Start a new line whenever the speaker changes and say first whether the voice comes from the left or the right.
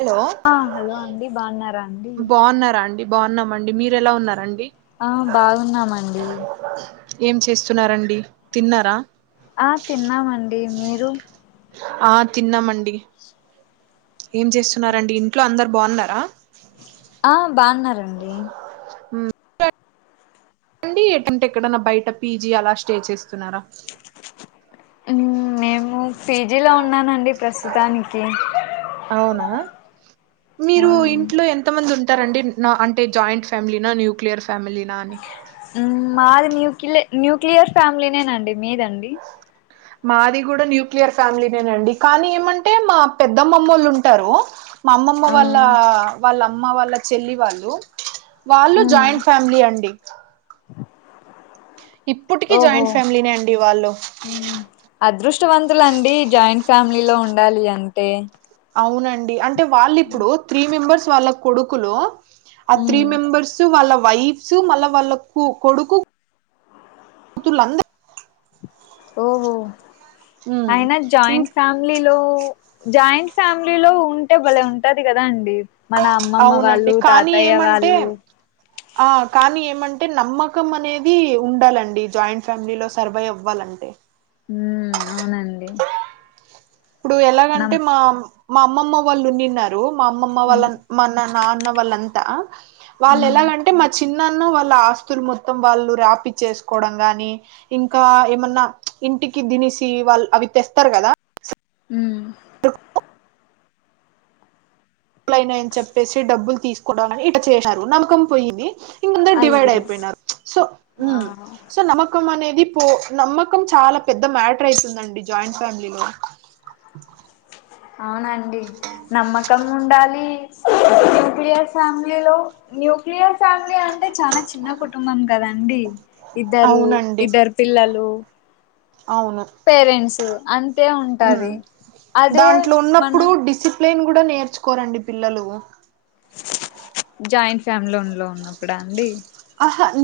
right: Hello
left: ఆ hello అండి బాగున్నారా అండి
right: బాగున్నారా అండి బాగున్నామండి మీరేలా ఉన్నారండి
left: ఆ బాగున్నామండి
right: ఏం చేస్తున్నారండి తిన్నారా
left: ఆ తిన్నామండి మీరు
right: ఆ తిన్నామండి ఏం చేస్తున్నారండి ఇంట్లో అందరు బాగున్నారా
left: ఆ బాగున్నారండి
right: రండి ఏటంటే ఎక్కడన్నా బయట పీజీ అలా స్టే చేస్తున్నారా
left: మేము పీజీలో ఉన్నానండి ప్రస్తుతానికి
right: అవునా మీరు
left: మ్మ్
right: ఇంట్లో ఎంత మంది ఉన్ ఉంటారండి నా అంటే జాయింట్ ఫ్యామిలీ నా న్యూక్లియర్ ఫ్యామిలీనా అని
left: మాది న్యూక్లి న్యూక్లియర్ ఫ్యామిలీ నేనండి మీదండి
right: మాది కూడా న్యూక్లియర్ ఫ్యామిలీ నేనండి కానీ ఏమంటే మా పెద్దమ్మమ్మ వాళ్ళు ఉంటారు మా అమ్మమ్మ
left: ఆ
right: వాళ్ళ వాళ్ళ అమ్ అమ్మ వాళ్ళ చెల్లి వాళ్ళు వాళ్ళు జాయింట్ ఫ్యామిలీ అండి
left: ఆ
right: ఇప్పటికీ జాయింట్ ఫ్యామిలీనే అండి వాళ్ళు
left: అద్రుష్టవంతుల అండి జాయింట్ ఫ్యామిలీ లో ఉండాలి అంటే
right: అవునండి అంట్ అంటే వాళ్ళు ఇప్పుడు త్రీ మెంబర్స్ వాళ్ళ కొడుకులు ఆ త్రీ
left: మ్మ్
right: మెంబర్స్ మాళ్ళ వ్ వైఫ్స్ మళ్ళా వాళ్ళకు కొడుకు పంతులు అంద
left: ఓహో అయినా
right: ఇం
left: జాయింట్ ఫ్యామిలీలో జాయింట్ ఫ్యామిలీ లో ఉంటే భలే ఉంటాది కదా రాండి
right: అవునండి కానీ ఏమంటే
left: వాళ్ళు
right: ఆ కానీ ఏమ్ అంటే నమ్మకం అనేది ఉండాలండి జాయింట్ ఫ్యామిలీలో సర్వైవ్ అవ్వాలంటే
left: ఉ అవునండి
right: ఇప్పుడు
left: నమ్
right: ఎలాగంటే మా మా అమ్మమ్మ వాళ్ళు ఉండిన్నారు మాఅమ్మామ్మ
left: ఉమ్
right: వాళ్ళంమ్ మన నాన్న వాళ్ళం తా వాళ్ళు
left: ఉమ్
right: ఎలాగంటే మా చిన్ నన్ను వాళ్ళ ఆస్తులు మొత్తం వాళ్ళు రాపి చేసుకోవడం గాని ఇంకా ఏమన్నా ఇంటికి దినిసి వాళ్ళు అవి తెస్తారు కదా
left: మ్మ్
right: అప్పులు అయినాయని చెప్పేసి డబ్బులు తీసుకు [unintelligible] ని ఇ చేసారు నమ్మకం పోయింది అందరు డివైడ్
left: అయ్యో
right: అయిపోయినారు సో
left: ఆ
right: సో నమ్మకం అనేది తో నమ్మకం చాలా పెద్ద మ్యాటర్ అయితుందండి జాయింట్ ఫ్యామిలీలో
left: అవునం డి నమ్మకం ఉండాలి న్యూక్లియస్ ఫ్యామిలిలో న్యూక్లియస్ ఫ్యామిలీ అంటే చాలా చిన్న కుటుంబం కదండి ఇద్దరు
right: అవునండి
left: ఇద్దరు పిల్లలు పేరెంట్స్ అం
right: హు దాంట్లో ఉన్నప్పుడు
left: మన
right: డిసిప్ ప్లేన్ కూడా నేర్చుకోరండి పిల్లలు
left: జాయింట్ ఫ్యామిలీ ఉన్లో ఉన్నప్పుడా అండి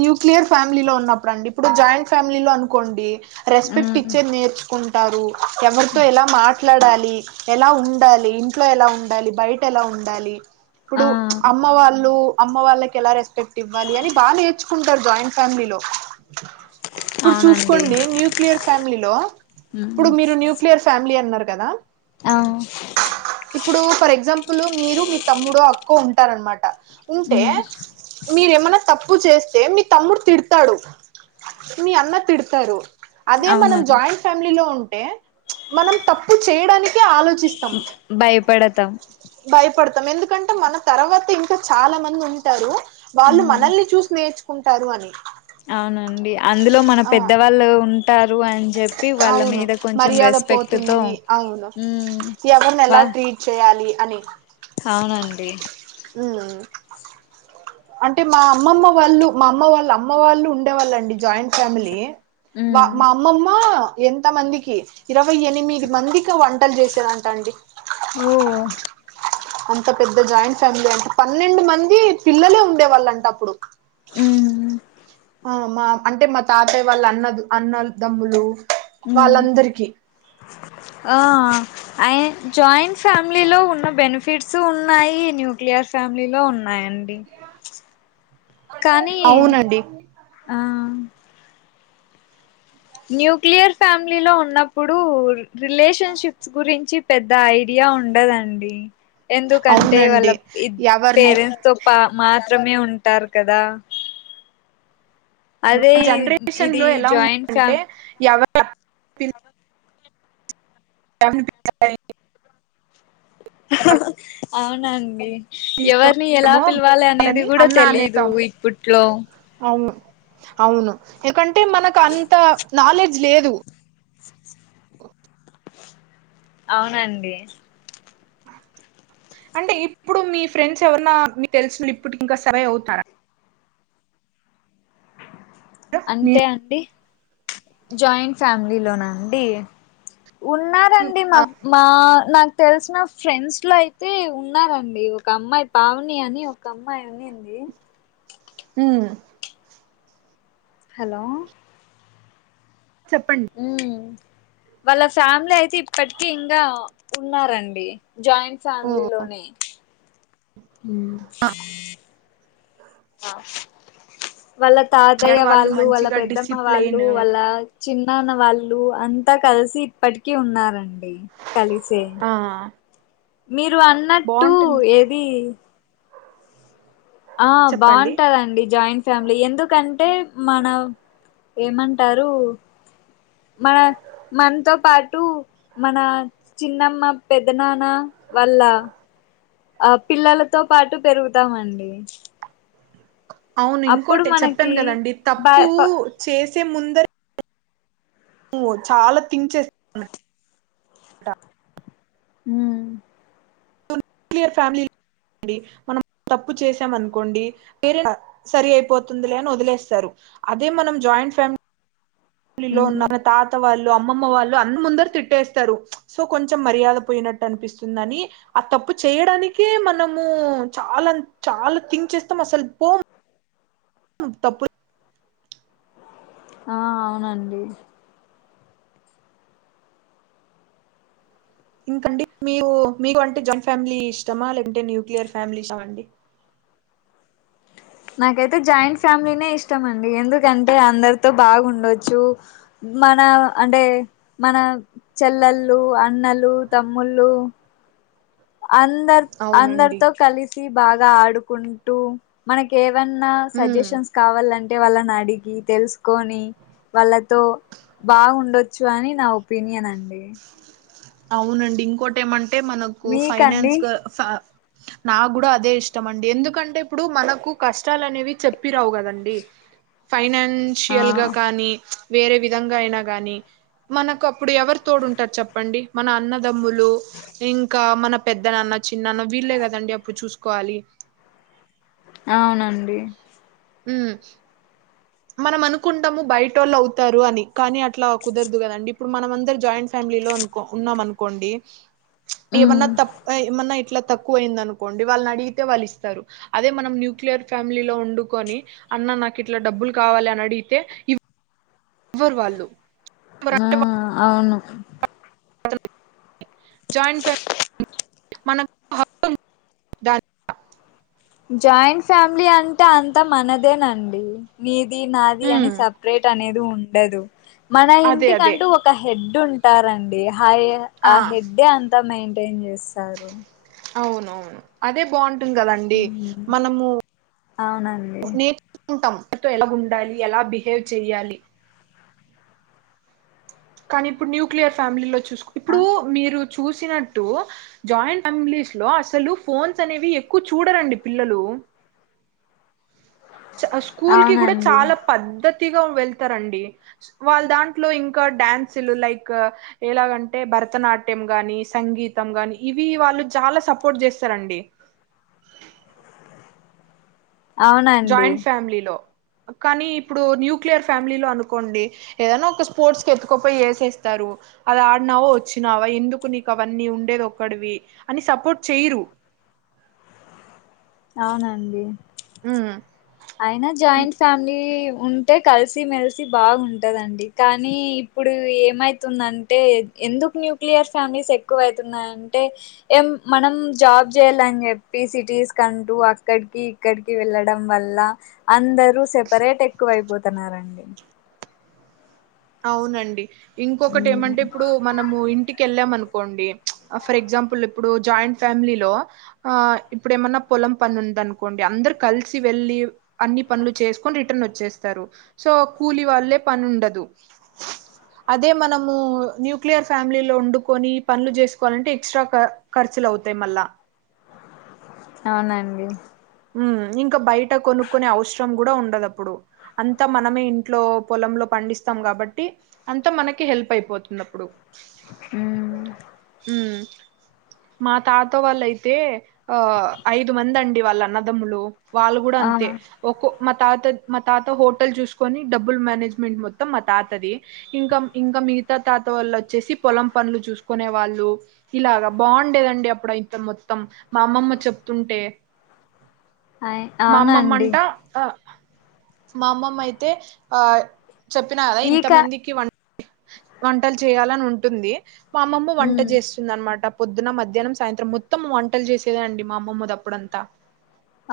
right: న్యూక్లియర్ ఫ్యామిలీలో ఉన్నప్పుడు అండి ఇప్పుడు జాయింట్ ఫ్యామిలీలో అనుకోండి రెస్పెక్ట్
left: మ్మ్
right: ఇచ్చేది నేర్చుకుం ంటారు ఎవరితో ఎలా మాట్ ట్లాడాలి ఎలా ఉండాలి ఇంట్లో ఎలా ఉండాలి బయట ఎలా ఉండాలి
left: ఆ
right: ఇప్పుడు అమ్మ వాళ్ళు అమ్మ వాళ్ళకి ఎలా రెస్పెక్ట్ ఇవ్వాలి అని బాగా నేర్చుకుంటారు జాయింట్ ఫ్యామిలీలో ఇప్పుడు
left: అవునండి
right: చూసుకోండి న్యూక్లియర్ ఫ్యామిలీలో ఇప్పుడు
left: మ్మ్
right: మీరు న్యూక్లియర్ ఫ్యామిలీ అన్నారు కదా
left: ఆ
right: ఇప్పుడు ఫర్ ఎగ్జాం ప్పులు మీరు మీ తమ్ముడు అక్కో ఉంటారన్నమాట ఉంటే
left: మ్మ్
right: మీరేమన్నా తప్ ప్పు చేస్తే మీ తమ్ముడు తిడతాడు మీ అన్న తిడతారు అదే మనం
left: అవునండి
right: జాయింట్ ఫ్యామిలీలో ఉన్ టే మనం తప్పు చేయడాని
left: భయపడ త్తం
right: భయపడతాం ఎందుకంటే మన తర్వాత ఇంకా చాలా మంది ఉంటారు వాళ్ళు
left: మ్మ్
right: మనల్ని చూసి నేర్చు కుంటారు అని
left: అవునండి అందులో మన
right: ఆ
left: పెద్దవాళ్ళు ఉ ఉంటారు అని చెప్పి వాళ్ళ
right: అవును
left: మీద కొంచెం
right: మర్యాద
left: రెస్పెక్ట్ తో
right: పోతుంది అవును
left: హు
right: ఎవరిని ఎలా
left: వా
right: ట్రీట్ చేయాలి అని
left: అవునండి
right: మ్ అంటే మా అమ్మమ్మ వాళ్ళు మా అమ్మ వాళ్ళ అమ్మ వాళ్ళు ఉండేవాళ్ళండి జాయింట్ ఫ్యామిలీ వా
left: మ్మ్
right: మా అమ్మమ్మా ఎంత మందికి ఇరవై ఎనిమిది మంది ఇంకా వంటలు చేసేదంటండి
left: ఓ
right: అంత పెద్ద జాయింట్ ఫ్యామిలీ అంటే పన్నెండు మంది పిల్లలే ఉండే వాళ్ళంట అప్పుడు
left: ఉమ్
right: ఆ మా అంటే మా తాతయ్య వాళ్ళ అన్న అన్నదమ్ములు
left: ఉమ్
right: వాళ్ళందరికి
left: ఆ అ జాయింట్ ఫ్యామిలీలో ఉన్న బెనిఫ కిడ్స్ ఉన్నాయి న్యూక్లియర్ ఫ్యామిలీ లో ఉన్నాయండి కానీ
right: అవునండి
left: ఆ న్యూక్లియర్ ఫ్యామిలీ లో ఉన్నప్పుడు రిలేషన్షిప్స్ గురించి పెద్ద ఐడియా ఉండదండి ఎందుకంటే
right: అవునండి
left: వాళ్ళ
right: ఎవరిని
left: పేరెంట్స్ తో పా మా మాత్రమే ఉంటారు కదా అదే
right: జనరేషన్
left: ఇది
right: లో ఎలా
left: జాయింట్
right: ఉంటారు అంటే
left: ఫ్యామ్
right: ఎవ ఎవరిని పిలిచారు ఎవరిని
left: అవునండి ఎవరిని ఎలా
right: తీసుకొచ్చామో
left: పిలవాలి అనేది
right: వాళ్ళని
left: కూడా
right: అన్న
left: తెలీదు
right: అనేస్తాం
left: ఇప్పట్లో
right: అవును అవును ఎకంటే మనకు అంత నాలెడ్జ్ లేదు
left: అవునండి
right: అంటే ఇప్పుడు మీ ఫ్రెండ్స్ ఎవరన్నా మీకు తెలిసినోళ్లు ఇప్పటికీ ఇంకా సర్వైవ్ అవుతున్నారా
left: అంటే అండి జాయింట్ ఫ్యామిలీ లోన అండి ఉన్నారండి మా మా నాకు తెలిసిన ఫ్రెండ్స్ లో అయితే ఉన్నారండి ఒక అమ్మాయి పావని అని ఒక అమ్మాయి ఉన్నింది
right: ఉమ్
left: హలో
right: చెప్పండి
left: ఉమ్ వాళ్ళ ఫ్యామిలీ అయితే ఇప్పటిక ఇంకా ఉన్నారండి జాయింట్ ఫ్యామిలీ లోనే ఉమ్ ఆ వాళ్ళ
right: అంటే
left: తాతయ్య వాళ్ళు వాళ్ళ
right: మంచిగా
left: పెద్దమ్మ వాళ్ళు
right: డిసిప్లైన్
left: వాళ్ళ చిన్నాన్న వాళ్ళు అ అంత కలిసి ఇప్పటికీ ఉన్నారండి కలిచే
right: ఆ
left: మీరు అన్నట్టు
right: బాగుంటుంది
left: ఏది ఆ
right: చెప్పండి
left: బాగుంటదండి జాయింట్. ఫ్యామిలీ ఎందుకంటే మన ఏమంటారు. మన మనతో పాటు మన చిన్నమ్మ పెద్దనాన్న వాళ్ల ఆ పిల్లలతో పాటు పెరుగుతామండి.
right: అవును
left: అప్పుడు
right: ఇంకోటి
left: మనకి
right: చెప్పాను కదండి
left: బా
right: తప్పు
left: ప
right: చేసే ముందు [unintelligible] నువ చాలా థింక్ చేస్తా ట
left: హ్మ్మ్
right: నూక్లియర్ ఫ్యామిలీ అనుకోండి మనం తప్పు చేసాం అనుకోండి సరి అయిపోతుందిలే అని వదిలేస్తారు అదే మనం జాయింట్ ఫ్యామిలీ
left: ఉమ్
right: తాత వాళ్ళు అమ్మమ్మ వాళ్ళు అన్ని ముందర తిట్టేస్తారు సో కొంచెం మర్యాద పోయినట్టు అనిపిస్తుందని ఆ తప్పు చేయడానికే మనము చాలా చాలా థింక్ చేస్తాం అసలు పో తప్పు.
left: ఆ అవునండి.
right: ఇంకండి మీ మీకు అంటే జాయింట్ ఫ్యామిలీ ఇష్టమా లే అంటే న్యూక్లియర్ ఫ్యామిలీ ఇష్టమా అండి.
left: నాకైతే జాయింట్ ఫ్యామిలీనే ఇష్టం అండి ఎందుకంటే అందరితో బాగుండొచ్చు మన అంటే మన చెల్లల్లు అన్నలు, తమ్ముళ్ళు అందర్
right: అవునండి
left: అందరితో కలిసి బాగా ఆడుకుంటూ మనక ఏ ఏవన్నా
right: ఉమ్
left: సజెషన్స్ కావాలంటే అంటే వాళ్ళని అడిగి తెలుసుకొని వాళ్ళతో బాగుండొచ్చు అని నా ఒపీనియన్ అండి
right: అవునండి ఇంకోట ఏమం అంటే మనకు
left: మీకండి
right: ఫైనాన్స్గా నాకు కూడా అదే ఇష్టం అండి ఎందుకంటే ఇప్పుడు మనకు కష్టాలు అనేవి చెప్పి రావు కదండి ఫైనాన్
left: ఆ
right: న్షియల్ గా కానీ వేరే విధంగా అయినా గాని మనకు అప్పుడు ఎవరు తోడుంటారు చెప్పండి మన అన్నదమ్ములు ఇంకా మన పెద్ద నాన్న చిన్నన్న వీళ్ళే కదండి అప్పుడు చూసుకోవాలి
left: అవునండి
right: మ్ మనం అనుకుంటాము బయట వాళ్ళు అవుతారు అని కానీ అట్లా కుదరదు కదండి ఇప్పుడు మనం అందరు జాయింట్ ఫ్యామిలీలో అనుకో ఉన్నాం అనుకోండి
left: ఉమ్
right: ఏమన్నా తప్ప ఏమన్నా ఎట్లా తక్కువ ఐంది అనుకోండి వాళ్ళని అడిగితే వాళ్ళు ఇస్తారు అదే మనం నూక్లియర్ ఫ్యామిలీలో ఉండుకొని అన్న నాకు ఇట్ల డబ్బులు త కావాలని అడిగితే ఇ వ్వర్ వాళ్ళు
left: ఆ
right: ఎవరంటే
left: అవును [unintelligible]
right: జాయింట్ ఫ్యామిలీ మనకు
left: జాయింట్ ఫ్యామిలీ అంటే అంతా మనదేనండి నీ ది నాది అని సపరేట్ అనేది ఉ ఉండదు మన
right: అదే అదే
left: ఇంటికంటూ ఒక హెడ్ ఉంట ఉంటారండి హాయ ఆ హెడ్డ అంతామై ఎమ్ చేస్తారు
right: అవునవును అదే బాగుంట ఉంటాం కదాండి మనము
left: అవునండి
right: నేర్చుకుంటాం తో ఎలా ఉండాలి ఎలా బిహేవ్ చెయ్యాలి కానీ ఇప్పుడు న్యూక్లియర్ ఫ్యామిలీలో చూసుకో ఇప్పుడు మీరు చూసినట్టు జాయింట్ ఫ్యామిలీస్ లో అసలు ఫోన్స్ అనేవి ఎక్కువ చూడరండి పిల్లలు చ స్కూల్ కి కూడా
left: అవునండి
right: చాలా పద్దతి పూర్తిగా వెళ్తారండి వాళ్ళ దాంట్లో ఇంకా డ్యాన్సులు లైక్ ఎలాగంటే భరతనాట్యం గానీ సంగీతం గానీ ఇవి వాళ్ళు చాలా సపోర్ట్ చేస్తారండి
left: అవునండి
right: జాయింట్ ఫ్యామిలీ లో కానీ ఇప్పుడు న్యూక్లియర్ ఫ్యామిలీలో అనుకోండి ఏదైనా ఒక స్పోర్ట్స్ కి ఎత్తుకపోయి వేసేస్తారు అది ఆడినావా వచ్చినావా ఎందుకు నీకు అవన్నీ ఉండేది ఒక్కడివి అని సపోర్ట్ చెయరు
left: అవునండి
right: హు
left: అయినా జాయింట్ ఫ్యామిలీ ఉంటే కలిసి మెలిసి బాగుంటదండి కానీ ఇప్పుడు ఏమైతుందంటే ఎందుకు న్యూక్లియర్ ఫ్యామిలీస్ ఎక్కువ అవుతుంది అంటే ఏం మనం జాబ్ చేయాలని చెప్పి సిటీస్ కంటూ అక్కడికి ఇక్కడికి వెళ్ళడం వల్ల ల అందర్ ఇప్పుడు సేపరేట్ ఎక్కువైపోతున్నారండి
right: అవునండి ఇంకొకటి
left: మ్మ్
right: ఏమంటే ఇప్పుడు మనము ఇంటికెళ్ళాంఅనుకోండి కోండి ఫర్ ఎగ్జాంపుల్ ఇప్పుడు జాయింట్ ఫ్యామిలీలో ఆ ఇప్పుడు ఏమన్నా పొలం పని ఉంద అనుకోండి అందరు కలిసి వెళ్లి అన్ని పనులు చేసుకొని రిటర్న్ వచ్చేస్తారు సో కూలి వాళ్ళే పని ఉండదు అదే మనము న్యూక్లియర్ ఫ్యామిలీ లో వండుకొని పనులు చేసుకోవాలంటే ఎక్స్ట్రా ఖర్చులు అవుతాయి మళ్ళా
left: అవునండి
right: ఇంకా బయట కొనుకునే అవసరం కూడా ఉండదుప్పుడు అంతా మనమే ఇంట్లో పొలంలో పండిస్తాం కాబట్టి అంతా మనకి హెల్ప్ అయిపోతుంది అప్పుడు
left: హు
right: ఉమ్ మా తాత వాళ్ళయితే ఆ ఐదు మంది అండి వాళ్ళన్న దమ్ములు వాళ్ళు కూడా
left: ఆ
right: అంతే ఒ మా తాత మా తాత హోటల్ చూసుకొని డబ్బుల్ మేనేజ్మెంట్ మొత్తం మా తాతది ఇంకా ఇంకా మిగతా తాత వాళ్ళు వచ్చేసి పొలం పనులు చూసుకునే వాళ్ళు ఇలాగా బాగుండేదండి అప్పుడు ఇంత మొత్తం మా అమ్మమ్మ చెప్తుంటే
left: అయ్
right: మా
left: అవునండి
right: అమ్మమ్మంటా ఆ మా అమ్మమ్మ అయితే ఆ చెప్పినా కదా
left: ఈ
right: ఇంత
left: కా
right: మందికి వ వంటలు చేయాలని ఉంటుంది మా అమ్మమ్మ వంట
left: ఉమ్
right: చేస్తుంది అనమాట పొద్దున, మధ్యాహ్నం, సాయంత్రం మొత్తం వంటలు చేసేదే అండి. మా అమ్మమ్మదాప్పుడంతా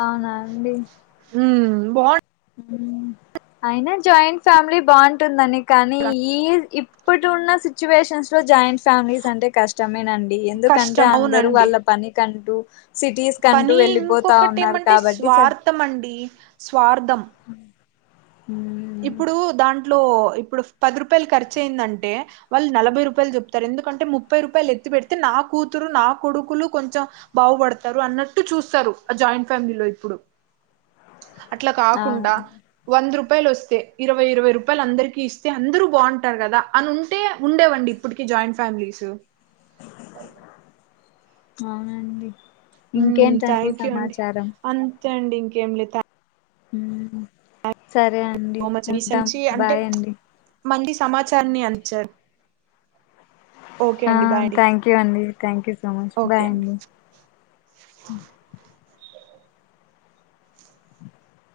left: అవునా అండి.
right: హ్మ్ బాగుం
left: అయినా జాయింట్ ఫ్యామిలీ బాగుంటుంద నిక్ కానీ ఈ ఇ ఇప్పుడు చూడ్న్న సిచ్యువేషన్స్ లో జాయింట్ ఫ్యామిలీస్ అంటే కష్టమేనండి ఎందుకంటే
right: కష్టం
left: అందరూ
right: అవునండి
left: వాళ్ళ పని కంటూ [inaudible] కంటూ
right: పని
left: వెళ్ళిపోతా
right: ఇంకొకటి
left: ఉన్నారు
right: ఏమంటే
left: కాబట్టి
right: స్వార్థం అండి. స్వార్థం
left: అ
right: ఇప్పుడు దాంట్లో ఇప్పుడు పది రూపాయలు ఖర్చు అయిందంటే వాళ్ళు నలభై రూపాయలు చెప్తారు. ఎందుకంటే ముప్పై రూపాయలు ఎత్తి పెడితే నా కూతురు నా కొడుకులు కొంచెం బాగుపడతారు. అన్నట్టు చూస్తారు ఆ జాయింట్ ఫ్యామిలీలో ఇప్పుడు అట్లా కాకుండా
left: అవును
right: వంద రూ పెలుస్ ఇరవై ఇరవై రూపాయలు అందరికి ఇస్తే అందరూ బాగుంటారు. కదా అని ఉంటే ఉండేవండి ఇప్పటికి జాయింట్ ఫ్యామిలీస్
left: అవునండి ఇంకేంటండి సమాచారం
right: చండి ఇంకేం లే థాం
left: హ్మ్మ్ సరే అండి
right: యూ
left: ఉంటాం. బాయ్ అండి
right: మంది సమాచారాన్ని అంచాన్
left: ఆ థ్యాంక్ యూ అండి. Thank you so much bye అండి.